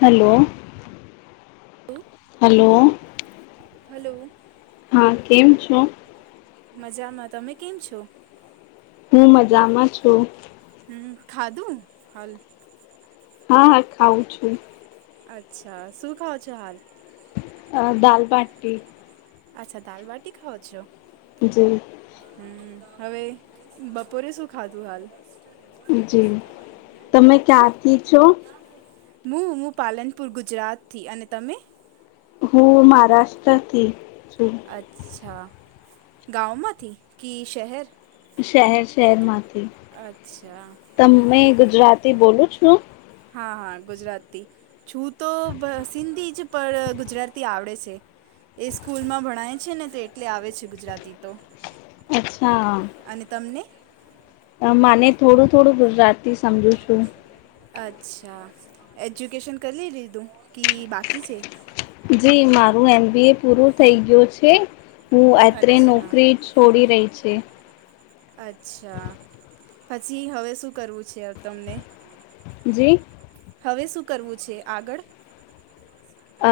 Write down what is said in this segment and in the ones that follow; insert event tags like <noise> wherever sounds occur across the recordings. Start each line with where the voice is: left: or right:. left: Hello hello.
right: Hello...
left: હા, કેમ છો?
right: મઝામાં. તમે કેમ છો?
left: હું મઝામાં છું.
right: હમ, ખાધું હાલ?
left: હા હા, ખાવ છું.
right: અચ્છા, શું ખાાવ છો હાલ?
left: અ દાલબાટી.
right: અચ્છા, દાલબાટી ખાવો છો?
left: જી.
right: હમ, હવે બપોરે શું ખાધું હાલ? હે?
left: ઠીક છો?
right: મુ, મુ પાલનપુર ગુજરાતથી અને તમે?
left: હું મહારાષ્ટ્રથી છું.
right: અચ્છા, ગાવમાંથી કી શહેર?
left: શહેર શહેરમાંથી.
right: અચ્છા..
left: તમે ગુજરાતી બોલો છો?
right: હા હા, ગુજરાતી. છું તો સિંધી જ, પણ ગુજરાતી આવડે છે. એ સ્કૂલમાં ભણાય છે ને તે એટલે આવે છે ગુજરાતી તો.
left: અચ્છા..
right: અને તમને?
left: મને થોડું થોડું ગુજરાતી સમજુ
right: દામ
left: છું
right: શમીરી <inaudible> અચ્છા, એજ્યુકેશન કરી લીધું કી બાકી છે?
left: જી મારું એમ બી એ પૂરું થઈ ગયું છે. હું અત્રે
right: અચ્છા
left: નોકરી જ ખોડી રહી છે.
right: અચ્છા, પછી હવે શું કરવું છે તમને?
left: જી?
right: હવે શું કરવું છે આગળ?
left: અ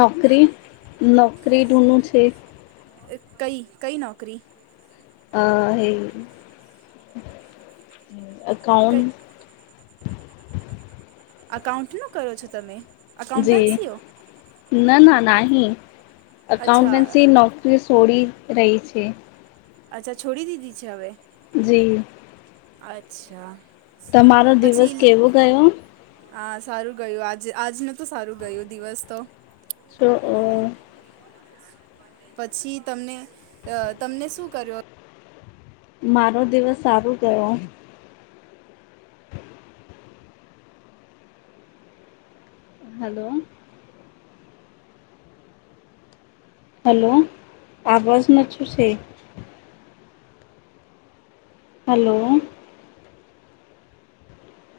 left: નોકરી. નોકરી ઢુંઢું છે.
right: એ કઈ કઈ નોકરી એ <inaudible>
left: અ હે
right: કઈ
left: અકાઉન્ટ
right: એકાઉન્ટ નુ કરો છો તમે
left: જી
right: અકાઉન્ટન્સીઓ
left: ના ના નાહી
right: અચ્છા
left: અકાઉન્ટન્સી નોક રી સોડી રહી છે
right: અચ્છા છોડી દીધી છે હવે
left: જી
right: અચ્છા
left: તમારો દિવસ
right: પછી
left: કેવો ગયો
right: હા સારું ગયું આજ આજ ન તો સારું ગયું દિવસ તો
left: સો અ
right: <unintelligible> પછી તમને અ તમને શુ કરો
left: મારો દિવસ સારો ગયો હલો હલો <unintelligible> શુ સે હલો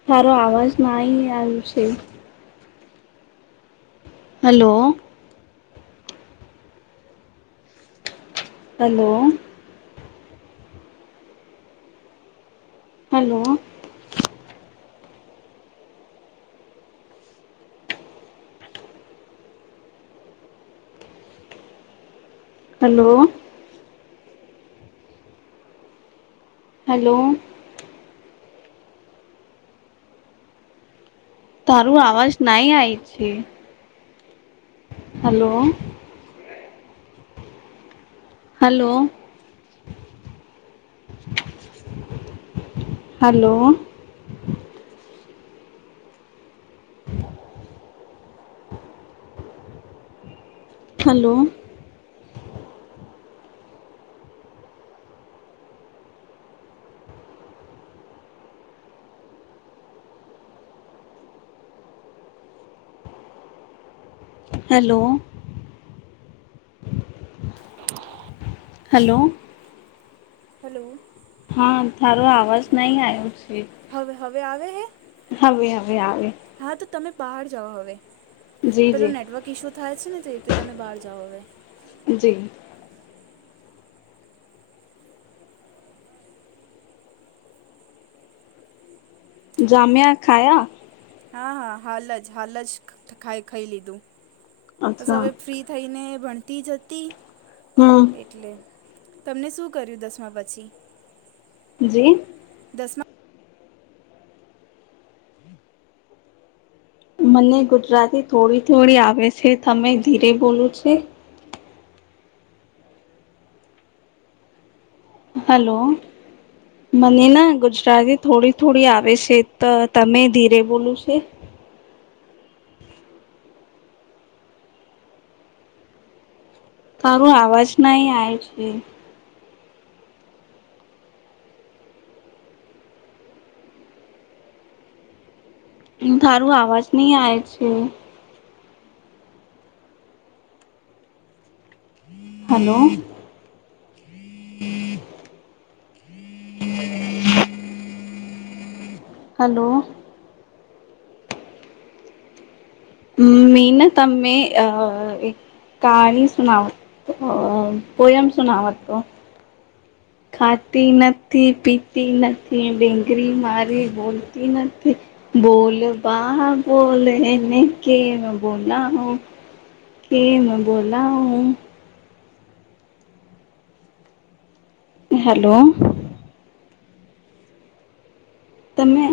left: તારો અવાજ ના આવ્યું છે hello hello hello hello hello. તારું અવાજ નાઈ આય છે hello hello hello. Hello. Hello
right: <inaudible>
left: hello.
right: Hello.
left: હા તારો આવાજ નહી આવ્યો છે.
right: હવે હવે આવે હે
left: હવે હવે આવે
right: હા તો તમે બહાર જાઓ હવે
left: જી
right: પેલો
left: જી
right: નેટવર્ક ઇસ્યુ થાય છે ને તેટલે તમે બહાર જાઓ હવે
left: જી જામ્યા ખાયા
right: હા હા હાલ જ હાલ જ ખાઈ ખાઈ લીધું બસ
left: અચ્છા
right: હવે ફ્રી થઈને ભણતી જ હતી
left: હમ્મ
right: એટલે તમને શું કર્યું દસમા પછી
left: જી
right: દસમા
left: મને ગુજરાતી થોડી થોડી આવે છે તમે ધીરે બોલું છે હલો. મને ના ગુજરાતી થોડી-થોડી આવે છે, તો તમે ધીરે બોલું છે. તારો અવાજ નહી આવે છે. તારું અવાજ નહી આવે છે. હલો. હલો. હ, મીન તમે આ કહાની સુનાવ તો પોયેમ સુણવત. ખાતી નથી, પીતી નથી, ઢીંગલી મારી બોલતી નથી. બોલ, બોલ એને કેમ બોલાવુ. કેમ બોલાવુ. હલો. તમે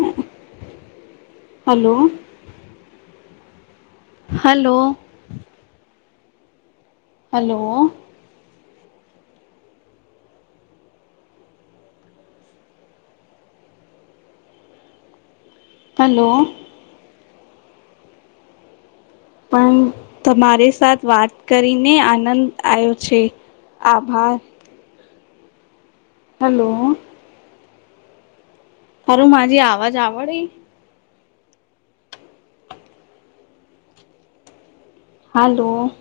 left: હલો. હલો. હલો. હલો. પણ તમારી સાથે વાત કરીને, આનંદ આવ્યો છે. આભાર. હલો. હાલો, માજી આવાજ આવડે. હલો.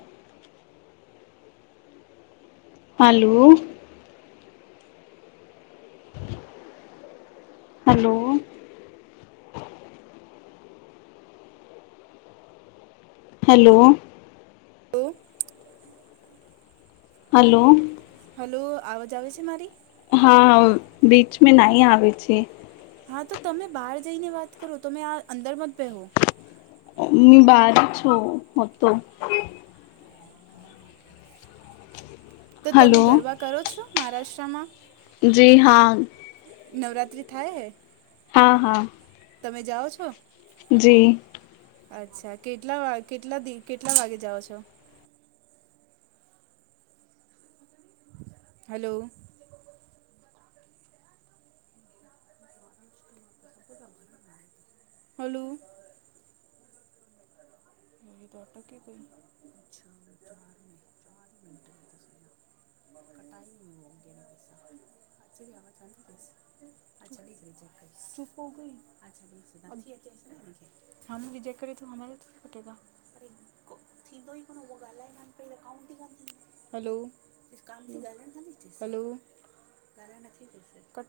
left: હાલો. હાલો. હેલો.
right: <unintelligible>
left: હાલો.
right: હલો, આવાજ આવેશે મારી?
left: હા, બીચ મે નાહી આવેે છે.
right: હા, તો તમે બહાર જઈને વાત કરો, તમે આ અંદરમત બેહો.
left: મી બાર છુ હું તો.
right: <unintelligible> તમે
left: હલો
right: ગરવા કરો છો, મારાષ્ટ્રામાં?
left: જી હા
right: નવરાત્રી થાય હે.
left: હા, હં.
right: તમે જાઓ છો.
left: જી.
right: અચ્છા, કેટલા વા કેટલા દિવસ કેટલા વાગે જાઓ છો? હાલો. હલુ. <unintelligible> <unintelligible> સ્કિપ હોગઇ વિજય કરે તો હમારે તો. <unintelligible> હલો. <unintelligible> Hello, cut <unintelligible>